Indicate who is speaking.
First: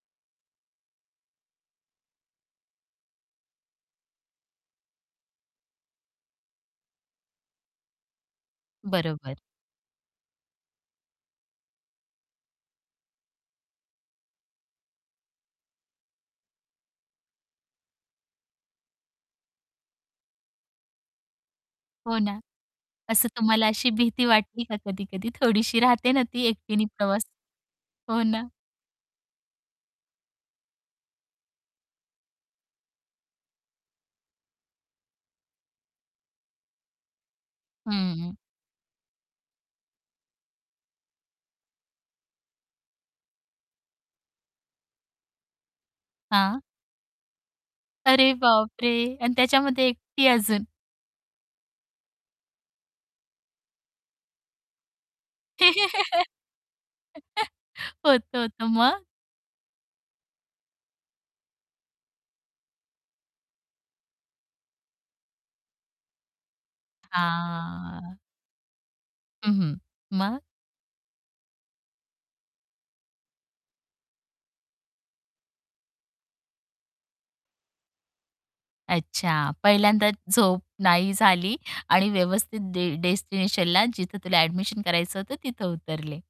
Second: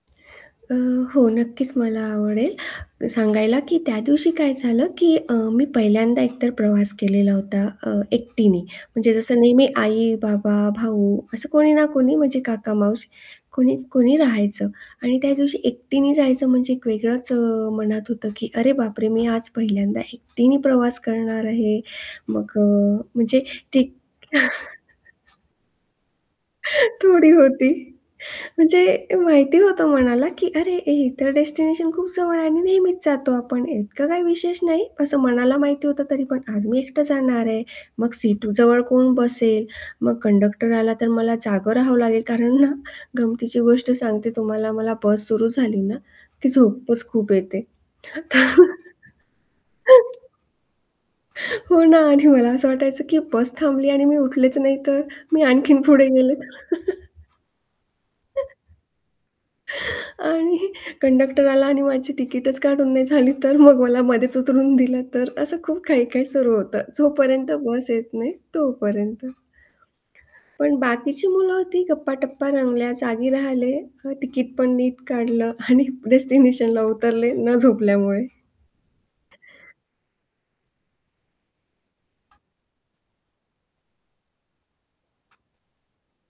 Speaker 1: अ, हो नक्कीच मला आवडेल सांगायला की त्या दिवशी काय झालं की अ, मी पहिल्यांदा एकतर प्रवास केलेला होता अ, एकटीने म्हणजे
Speaker 2: बरोबर.
Speaker 1: जसं नेहमी आई, बाबा, भाऊ, असं कोणी ना कोणी म्हणजे काका माऊशी कोणी, कोणी राहायचं आणि त्या दिवशी एकटीने जायचं म्हणजे एक वेगळंच अ, मनात होतं की "अरे बापरे, मी आज पहिल्यांदा एकटीने प्रवास करणार आहे!"
Speaker 2: हो ना,
Speaker 1: मग अ,
Speaker 2: असं
Speaker 1: म्हणजे
Speaker 2: तुम्हाला
Speaker 1: ती
Speaker 2: अशी भीती वाटली का कधी-कधी? थोडीशी राहते ना ती एकटीने प्रवास
Speaker 1: थोडी होती
Speaker 2: हो ना.
Speaker 1: म्हणजे माहिती होतं मनाला की "अरे हे तर डेस्टिनेशन खूप जवळ आहे आणि नेहमीच जातो आपण इतकं काही विशेष नाही." असं मनाला माहिती होतं तरी पण, "आज मी एकटं जाणार आहे. मग
Speaker 2: हम्म.
Speaker 1: सीटजवळ कोण बसेल? मग कंडक्टर आला तर मला जागं राहावं लागेल." कारण ना, गमतीची गोष्ट सांगते तुम्हाला मला बस सुरू झाली ना, की
Speaker 2: हां.
Speaker 1: झोपच खूप येते.
Speaker 2: अरे
Speaker 1: तर
Speaker 2: बापरे! आणि त्याच्यामध्ये एकटी अजून.
Speaker 1: हो ना आणि मला असं वाटायचं की "बस थांबली आणि मी उठलेच नाही तर? मी आणखीन पुढे गेले तर?
Speaker 2: होतं, होतं. मग?
Speaker 1: आणि कंडक्टर आला आणि माझी तिकीटच काढून नाही झाली तर? मग मला मध्येच उतरून दिलं तर? असं खूप काही-काही सुरू होतं." जोपर्यंत बस येत
Speaker 2: हां.
Speaker 1: नाही तोपर्यंत.
Speaker 2: हं, हं. मग?
Speaker 1: पण बाकीची मुलं होती गप्पाटप्पा रंगल्या, जागी राहिले, अ, तिकीट पण नीट काढलं आणि डेस्टिनेशनला उतरले न झोपल्यामुळे.
Speaker 2: अच्छा. पहिल्यांदाच झोप नाही झाली आणि व्यवस्थित डे डेस्टिनेशनला जिथं तुला ॲडमिशन करायचं होतं तिथं उतरले.